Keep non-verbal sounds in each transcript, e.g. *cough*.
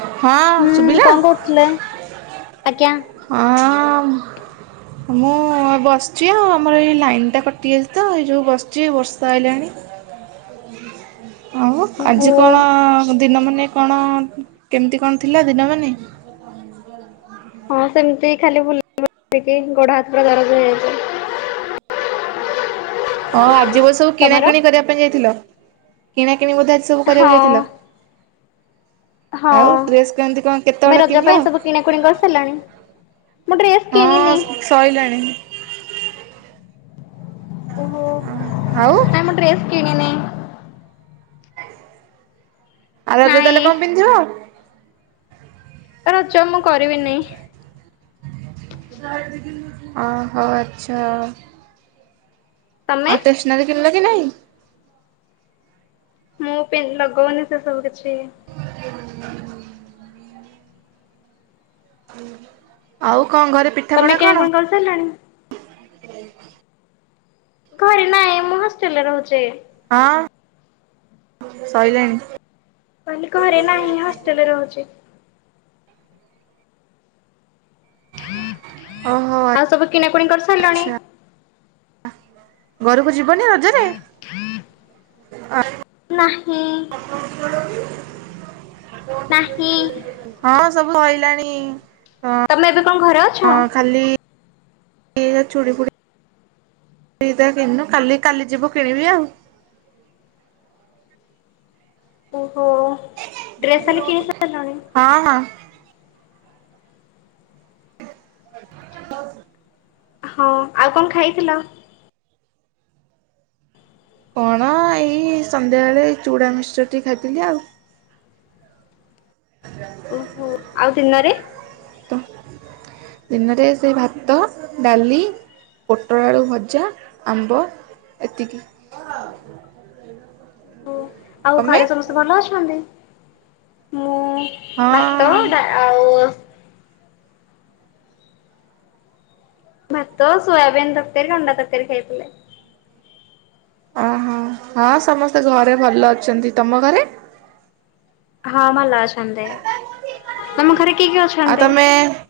ହଁ ହୁଁ ଶୁଭିଲା କଣ କରୁଥିଲେ ଆଜ୍ଞା। ହଁ ଅଁ। ମୁଁ ବସିଛି ଆଉ ଆମର ଏଇ ଲାଇନ୍ ଟା କଟିଯାଇଛି ତ ଏଇ ଯେଉ ବସିଛି ବର୍ଷା ଆଇଲାଣି। *unintelligible* ଆଉ ଓହୋ ଆଜି କଣ ଦିନ ମାନେ କଣ କେମିତି କଣ ଥିଲା ଦିନ ମାନେ? *inaudible* ହଁ ସେମିତି ଖାଲି ଭୁଲ ଗୋଡ ହାତ ପୁରା ଦରଜ ହେଇଯାଇଛି। ହଁ ଆଜିିବୋ ସବୁ ତମର? କିଣାକିଣି କରିବା ପାଇଁ ଯାଇଥିଲ। କିଣାକିଣି ବୋଧେ ଆଜି ସବୁ କରିବାକୁ ହଁ ଯାଇଥିଲ। ହଁ ଆଉ ଡ୍ରେସ୍ କେମିତି କଣ କେତେବେଳେ ତୁମେ ରଜ କିଣିଲ ପାଇଁ ସବୁ କିଣାକୁଣି କରିସାରିଲଣି? ମୁଁ ଡ୍ରେସ କିଣିନି। ହଁ ସଇଲାଣି। ଓହୋ ଆଉ ନାଇଁ ମୁଁ ଡ୍ରେସ୍ କିଣିନି। ଆଉ ରଜରେ ନାଇଁ ତାହଲେ କଣ ପିନ୍ଧିବ? ରଜ ମୁଁ କରିବିନି। ଅ ହୋ ଆଚ୍ଛା। ତମେ? ଆଉ ଷ୍ଟେସନାରୀ କିଣିଲ କି ନାହିଁ? ମୁଁ ପି ଲଗଉନି ସେ ସବୁ କିଛି। *inaudible* ଆଉ କଣ ଘରେ ପି ତମେ କିଣା କୁଣି କରି ସାରିଲଣି? *inaudible* ଘରେ ନାଇଁ ମୁଁ ହଷ୍ଟେଲରେ ରହୁଚି। ହଁ ସଇଲାଣି। କହଲି ଘରେ ନାହିଁ ହଷ୍ଟେଲରେ ରହୁଚି। ଓହୋ। କିଣା କୁଣୀ କରିସାରିଲାଣି? ଆଚ୍ଛା ଘରକୁ ଯିବନି ରଜରେ? ଅ ନାହିଁ। ନାହିଁ *inaudible* ହଁ ସବୁ ସଇଲାଣି ହ। ତମେ ଏବେ କଣ ଘର ହଁ ଖାଲି ଚୁଡ଼ି ଫୁଡି ସେଇଟା କିଣିନୁ। କାଲି କାଲି ଯିବୁ କିଣିବି ଆଉ। ଓହୋ ଡ୍ରେସ ତାଲେ କିଣି ସାରିଲୁଣି। ହଁ ହଁ। *inaudible* ହଁ ଆଉ କଣ ଖାଇଥିଲ? କଣ ଏଇ ସନ୍ଧ୍ୟାବେଳେ ଚୁଡ଼ା ମିକ୍ସଚର ଟି ଖାଇଥିଲି ଆଉ। *inaudible* ଓହୋ ଆଉ ଦିନରେ? ତ ଦିନରେ ସେ ଭାତ ଡାଲି ପୋଟଳ ଆଳୁ ଭଜା, ଆମ୍ବ ଏତିକି। ଆଉ ତମେ? ଘରେ ସମସ୍ତେ ଭଲ ଅଛନ୍ତି? ମୁଁ ହଁ ମା ତ ଟା ଆଉ ଭାତ ସୋୟାବିନ୍ ତରକାରୀ ଅଣ୍ଡା ତରକାରୀ ଖାଇଥିଲେ। ଓହୋ ହଁ ସମସ୍ତେ ଘରେ ଭଲ ଅଛନ୍ତି। ତମ ଘରେ? ହଁ ଭଲ ଅଛନ୍ତି। ତମ ଘରେ କିଏ କିଏ ଆଉ ଅଛନ୍ତି? ତମେ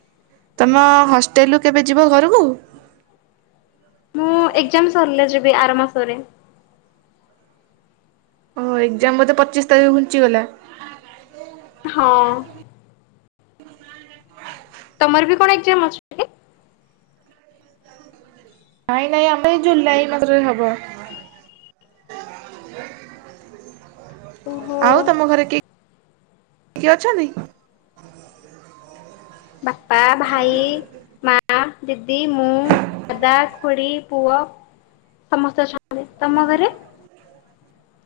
ତମ ହଷ୍ଟେଲରୁୁ କେବେ ଯିବ ଘରକୁ? ମୁଁ ଏକ୍ଜାମ ସରିଲେ ଯିବି ଆର ମାସରେ। ଓ ଏକ୍ସାମ୍ ବୋଧେ ପଚିଶ ତାରିଖ ଘୁଞ୍ଚିଗଲା। ହଁ। ତମର ବି କଣ ଏକଜାମ ଅଛି? କି? ନାଇଁ ନାଇଁ ଆମର ଏଇ ଜୁଲାଇ ମାସ ରେ ହବ। ଆଉ ଓହୋ। ତମ ଘରେ କି କିଏ ଅଛନ୍ତି? ବାପା, ଭାଇ ମା ଦିଦି ମୁଁ ଦାଦା ଖୁଡି ପୁଅ ସମସ୍ତ ଅଛ *unintelligible* ତମ ଘରେ?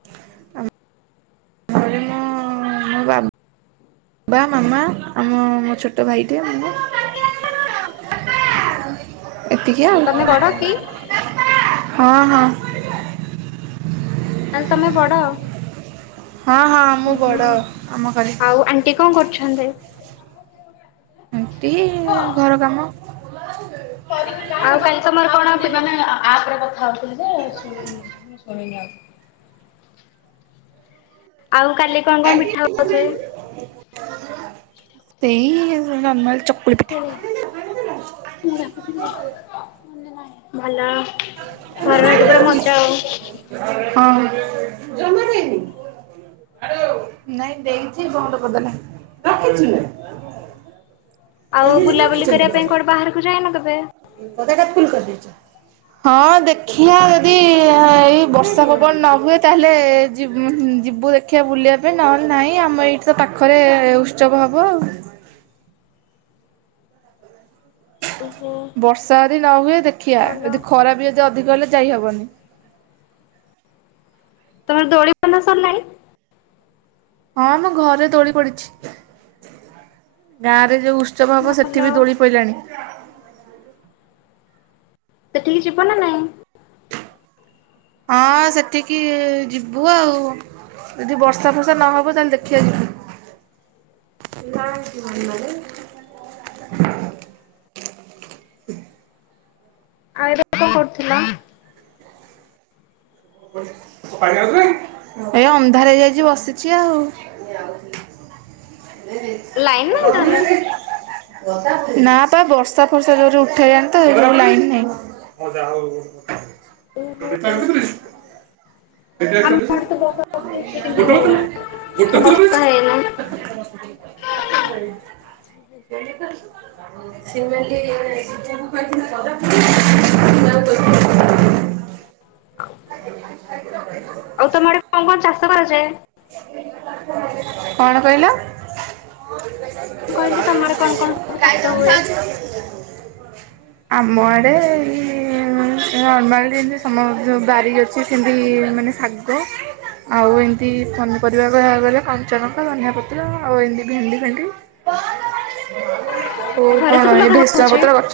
*unintelligible* *unintelligible* *inaudible* ବାବା ମାମା ଆମ ମୋ ଛୋଟ ଭାଇଟିଏ ମୁ। *inaudible* ଏତିକି ଆଉ ତମେ ବଡ କି? *unintelligible* ହଁ ହଁ। ତାହାଲେ ତମେ ବଡ? ହଁ ହଁ, ମୁଁ ହୁଁ ବଡ ହୁଁ ଆମ ଘରେ। ଆଉ ଆଣ୍ଟି କଣ କରୁଛନ୍ତି? ଆଣ୍ଟି ଘର କାମ। ଆଉ କାଲି ତମର କଣ ହଉଛି ମାନେ ଆପରେ କଥା ହଉଥିଲି। *unintelligible* ଆଉ କାଲି କଣ କଣ ମିଠା ହଉଛେ? ସେଇ ନର୍ମାଲ ଚକୁଳି ପି *unintelligible* ଭଲ ଘାରେ ରହିକି ପୁରା ମଯା ଆଉ। *unintelligible* *inaudible* ନାଇଁ ଦେଇଛି ବନ୍ଦ କରିଦେଲା। *unintelligible* ଆଉ ବୁଲାବୁଲି କରିବା ପାଇଁ କୁଆଡେ ବାହାରକୁ ଯାଏନ କେବେ? ବଧେ ଏଇଟା ଫୁଲ କରିଦଛ? ହଁ ଦେଖିଆ ଯଦି *unintelligible* ଏଇ ବର୍ଷା ପବନ ନ ହୁଏ ତାହେଲେ *unintelligible* ଯିବୁ ଦେଖିବା ବୁଲିବା ପାଇଁ ନହେଲେ ନହିଁ ଆମ ଏଇଠି ତ ପାଖରେ ଉତ୍ସବ ହବ ଆଉ। ଓହୋ ବର୍ଷା ଯଦି ନ ହୁଏ ଦେଖିଆ ଭଲ। ଯଦି ଖରା ବି ଯଦି ଅଧିକ ହେଲେ ଯାଇହବନି। ତମର ଦୋଳି ବନ୍ଧା ସରିଲାଣି? ହଁ ମ ଘରେ ଦୋଳି ପଡିଛି। ଗାଁରେ ଯୋଉ ଉତ୍ସବ ହବ ଭଲ ସେଠି ବି ଦୋଳି ପଇଲାଣି। ସେଠିକି ଯିବ ନା ନାଇଁ? ହଁ ସେଠିକି ଯିବୁ ଆଉ। ଯଦି ବର୍ଷା ଫର୍ଷା ନହବ ତାହେଲେ ଦେଖିଆ ଜିବୁ। *inaudible* *inaudible* କରୁଥିଲା? *unintelligible* ଏ ଅନ୍ଧାରେ ଯାଇଛି ବସିଛି ଆଉ। ଲାଇନ ନାହିଁ ତାହେଲେ *unintelligible* ନା ପା ବର୍ଷା ଫର୍ଷା ଯୋରେ ଉଠେଇାଣି ତ *inaudible* ଲାଇନ୍ ନାହିଁ। ମଜା ହଉ ଓହୋ *unintelligible* ଆମ ଆଡେ ତ ବର୍ଷା ପକେଇଛି କିନ୍ତୁ *inaudible* ବର୍ଷା ହେଇନି *unintelligible* *inaudible* *unintelligible* *inaudible* *inaudible* ଆଉ ତମଆଡେ କଣ କଣ ଚାଷ କରାଯାଏ? କଣ କହିଲ? ମୁଁ କହିଲି ତମ ଆଡେ କଣ କଣ ସବୁ ଚାଷ ହୁଏ *inaudible* ଆମ ଆଡ଼େ ହୁଁ ନର୍ମାଲି ଜିନ୍ତି ସମସ୍ତିଙ୍କ ବାରି ଅଛି ସେମିତି ମାନେ ଶାଗ। ଆଉ ଏମ୍ ତି ପନିପରିବା କହିବାକୁ ଗଲେ କଞ୍ଚା ଲଙ୍କା ଧନିଆ ପତ୍ର ଆଉ ଏମତି ଭେଣ୍ଡି ଫେଣ୍ଡି। ଓ ଘରେ କଣ ସବୁ ଏ ଲଗା ଭେର୍ସୁଙ୍ଗା ହଉଛି? ପତ୍ର ଗଛ।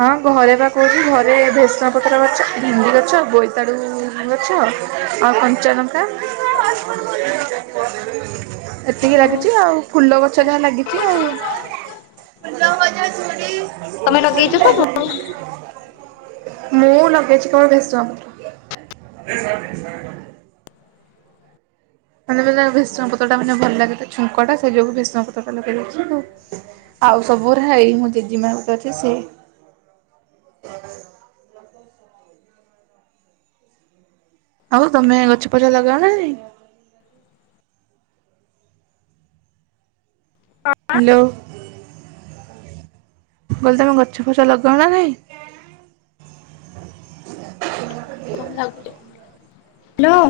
ହଁ ଘରେ ବା କହୁଛି ଘରେ ଭେର୍ସୁଙ୍ଗା ପତ୍ର ଗଛ ଭେଣ୍ଡି ଗଛ ବୋଇତାଳୁ। ଉ ଗଛ ଆଉ କଞ୍ଚାଲ ତା ଏତିକି ଓହୋ ଲାଗିଚି ଆଉ। ଫୁଲ ଗଛ ଯାହା ଲାଗିଚି ଆଉ। ତମେ ଲଗେଇଛ ସବୁ? *unintelligible* ମୁଁ ଲଗେଇଚି କଣ ଭେର୍ସୁଙ୍ଗାପତ୍ର। ମାନେ ମାନେ ଭେର୍ସୁଙ୍ଗା ପତ୍ର ଟା ମାନେ ଭଲ ଲାଗେ ତ ଛୁଙ୍କଟା ସେ ଯୋଗୁ ଭେର୍ସୁଙ୍ଗା ପତ୍ରଟା ଲଗେଇ ଦେଇଛି ଆଉ। ଆଉ ସବୁଗୁରା ହେଇ ମୋ ଜେଜିମା ଗୋଟେ ଅଛି ସେ। ଆଉ ତମେ ଗଛ ପଛ ଲଗାଅ ନା ନାହିଁ? ହାଲୋ କହିଲି ତମେ ଗଛ ଫଛ ଲଗାଅ ନା ନାହିଁ? କଣ ଲାଗୁଚି ହାଲୋ।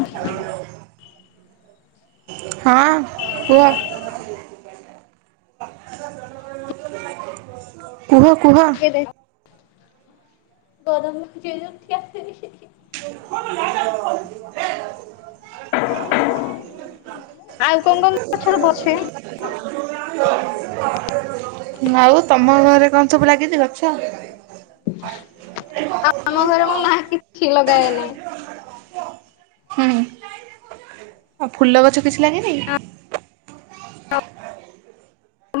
ହଁ କୁହ। କୁହ କୁହ। *unintelligible* *unintelligible* ଆଉ କଙ୍ଗ କଙ୍ଗ ଗଛରେ ବସେ? ଆଉ ତମ ଘରେ କଣ ସବୁ ଲାଗିଛି ଗଛ? ଆମ ଘରେ ମୋ ମା କିଛି ଲଗାଏନି। ହୁଁ ଆ ଫୁଲ ଗଛ କିଛି ଲାଗିନି?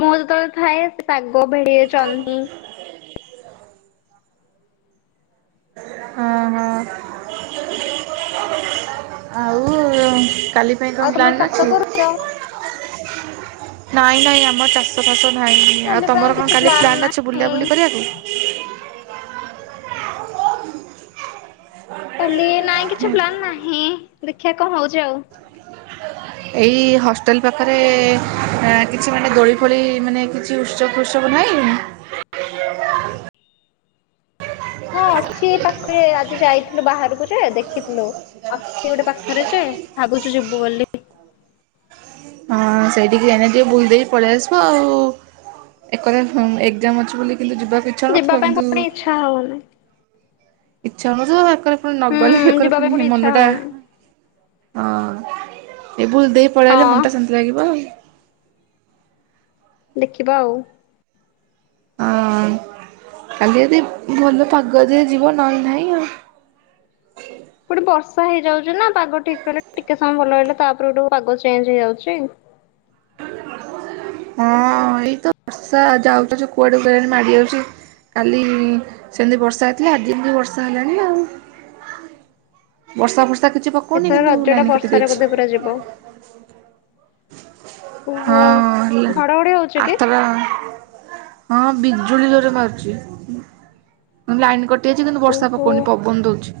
ମୁଁ ଯେତେବେଳେ ଥାଏ ସେ ପାଗ ଭେଡିରେ ଜହ୍ନି। ହଁ ହଁ ଆଉ। କାଲି ପାଇଁ କଣ ଆଉ ତମର ପ୍ଲାନ୍ ଚାଷ ଅଛି କରୁଛ? ନାଇଁ ନାଇଁ ଆମ ଚା ଷ ଫାଷ ନାହିଁ ଆଉ କାଲି ପାଇଁ ତମର କଣ କିଛି କାଲି ପ୍ଲାନ୍ ଅଛି ବୁଲା ନାହିଁ। ବୁଲି କରିବାକୁ? କାଲି ନାଇଁ କିଛି ପ୍ଲାନ ନାହିଁ ଦେଖିଆ କଣ ହଉଚି ଆଉ। *inaudible* ଏଇ ହଷ୍ଟେଲ ପାଖରେ ଏଁ କିଛି ମାନେ ଦୋଳି ଫୋଳି ମାନେ। କିଛି ଉତ୍ସବ ଫୁତ୍ସବ ନାହିଁ? ହଁ ଅଛି ଏ ପାଖରେ ଆଜି ଯାଇଥିଲୁ ବାହାରୁକୁ ଯେ ଦେଖିଥିଲୁ ଅଛି ଗୋଟେ ପାଖରେ ଯେ ଭାବୁଛୁ ଯିବୁ ବୋଲି। ହଁ ସେଇଠିକି ଏନା ଟିକେ ବୁଲ୍ ଦେଇକି ପଳେଇ ଆସିବୁଆଉ। ଏକରେ ହୁଁ ଏକ୍ଜାମ ଅଛି ବୋଲି କିନ୍ତୁ ଯିବାକୁ ଇଚ୍ଛା ହଉନଥିବ ଯିବା ପାଇଁ କିନ୍ତୁ ପୁଣି ଇଛା ହଉନି। ଇଚ୍ଛା ହଉନି ଯେ ଏକରେ ଫୁଣି ନଗଲେ ହୁଁ ଏକରେ ଯିବା ପାଇଁ ଫୁଣି ପୁଣି ଇଚ୍ଛା ମନଟା। ହଉନି ଅଁ ଏ ଫୁଣି ଦେଇ ପଳେଇଲେ ହଁ ମନ ଟା ଶାନ୍ତି ଲାଗିବ। ଦେଖିବା ଆଉ। ହଁ କାଲି ଯଦି ଭଲ ପାଗ ଦିଏ ଯିବା ନହଲେ ନାହିଁ ଆଉ। ଗୋଟେ ବର୍ଷା ହେଇଯାଉଛି ନା ପାଗ ଠିକ ରହିଲେ ଟିକେ ସମୟ ଭଲ ହେଇଲେ ତାପରେ ଗୋ ପାଗ ଚେଞ୍ଜ ହେଇଯାଉଛି। ହଁ ଏଇତ ବର୍ଷା ଯାଉଛ କୁଆଡେ ମାଡି ଯାଉଛି କାଲି ସେମିତି ବର୍ଷା ହେଇଥିଲା ଆଜି ବିିକ ବର୍ଷା ହେଲାଣି ଆଉ ବର୍ଷା ବର୍ଷା କିଛି ପକଉନି ଏଥର କିନ୍ତୁ ରଜ ଟା ଲାଇନ କାଟି ବର୍ଷାରେ ଦେଇଛି। ବୋଧେ ପୁରା ଯିବ ଓହୋ। ହଁ ଘଡଘଡି ହଉଛି କି ଆଥ୍ରା ହଁ ବିଜୁଳି ଦରେ ମାରୁଛି। ମୁ ଲାଇନ କଟି ଯାଇଛି କିନ୍ତୁ ବର୍ଷା ପକଉନି ଓହୋ। ପବନ ଦ ହଉଛି।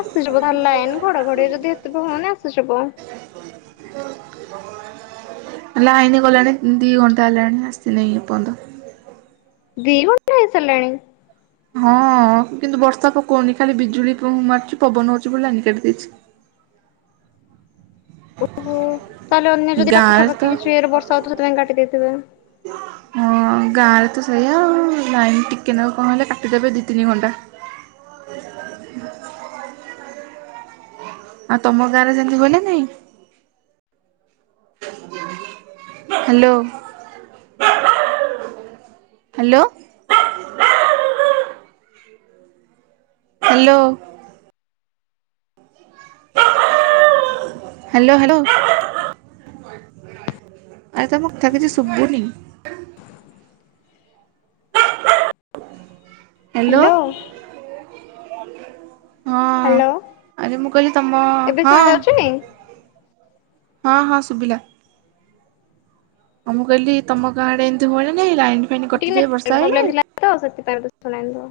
ଆସିଯିବ ତାହେଲେ ଲାଇନ ଘଡଘଡି ଯଦି ଏତେ ହଉନି ଆସିଯିବ। ଲାଇନି ଗଲାଣି ଦି ଘଣ୍ଟା ହେଲାଣି ଆସିନି ଏଇ ପାର୍ଜନ୍ତ। ଦି ଘଣ୍ଟା ହେଇସାରିଲାଣି। ହଁ କିନ୍ତୁ ବର୍ଷା ପକଉନି ଖାଲି ବିଜୁଳିଁ ମାରୁଛି ପବନ ହଉଛି ବୋଲି ଲାନ କାଟିି ଦେଇଛି। ଓହୋ। ତାହେଲେ ଅନ୍ୟ ଯଦି ଗାଁରେ ତ ପାଖାପାଖି କିଛିରେ ବଷା ହଉ ତ ସେଥି ପାଇଁ କାଟି ଦେଇଥିବେ। ହଁ ଗାଁ ରେ ତ ସେଇଆ ଲାଇନ ଟିକେ ନେବ କଣ ହେଲେ କାଟିଦେବେ ଦିଇ ତିନି ଘଣ୍ଟା। ଆଉ ତମ ଗାଁରେ ସେମିତି ହୁଏ ନା ନାଇଁ। Hello. Hello. Hello. Hello hello. ଆରେ ତ ମୁଁ କିଛି ଶୁବୁନି ହ୍ୟାଲୋ। ହଁ ହ୍ୟାଲୋ ଆରେ ମୁଁ କହିଲି ତମ ଏବେ ହଁ। ଶୁଣା ଯାଉଛି? ହଁ ହଁ ଶୁଭିଲା। ହ ମୁଁ କହିଲି ତମ ଗାଁଡେ ଏମିତି ହୁଏନାଇ ଲାଇନ ଫାଇନ୍ କଟିଯାଏ ବର୍ଷା ହେଇ କେ ଆ ସି ତାର ଶଣାଇୁ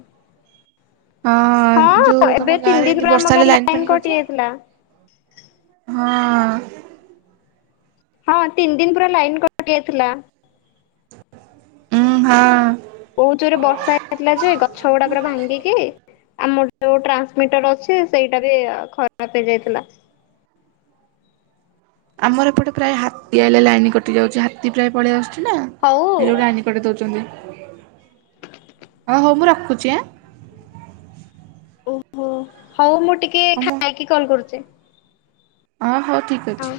ହଁ ଯୋଉ ଏବେ ତମ ତିନି ଗାଁରେ ଦିନ ଯଦି ପୁରା ଆମ ବର୍ଷା ହେଲେ ଗାଁରେ ଲାଇନ୍ ଲାଇନ ପେଟ କଟି ଯାଇଥିଲା। ହଁ ହଁ ତିନି ଦିନ ପୁରା ଲାଇନ କଟି ଯାଇଥିଲା। ଉୁଁ ହଁ। କୋଉ ଜୋରେ ବର୍ଷା ହେଇଥିଲା ଯେ ଗଛ ଗୁଡା ପା ଭାଙ୍ଗିକି ଆମର ଯୋଉ ଟ୍ରାନ୍ସମିଟର ଅଛି ସେଇଟା ବି ଖରାପ ହେଇଯାଇଥିଲା। ଆମର ଏପଟେ ପ୍ରାୟ ହାତୀ ଆଇଲେ ଲାଇନ କଟି ଯାଉଛି ହାତୀ ପ୍ରାୟ ପଳେଇ ଆସୁଛି ନା ହଉ ଗୋଟ ଲ ଉ ହଉ ହଉ ମୁଁ ରଖୁଛି ଆ ଓହୋ ହଉ ମୁଁ ଟିକେ ହଁ ଖାଇକି କଲ କରୁଛି। ଅ ହଉ ଠିକ୍ ଅଛି। ହଉ।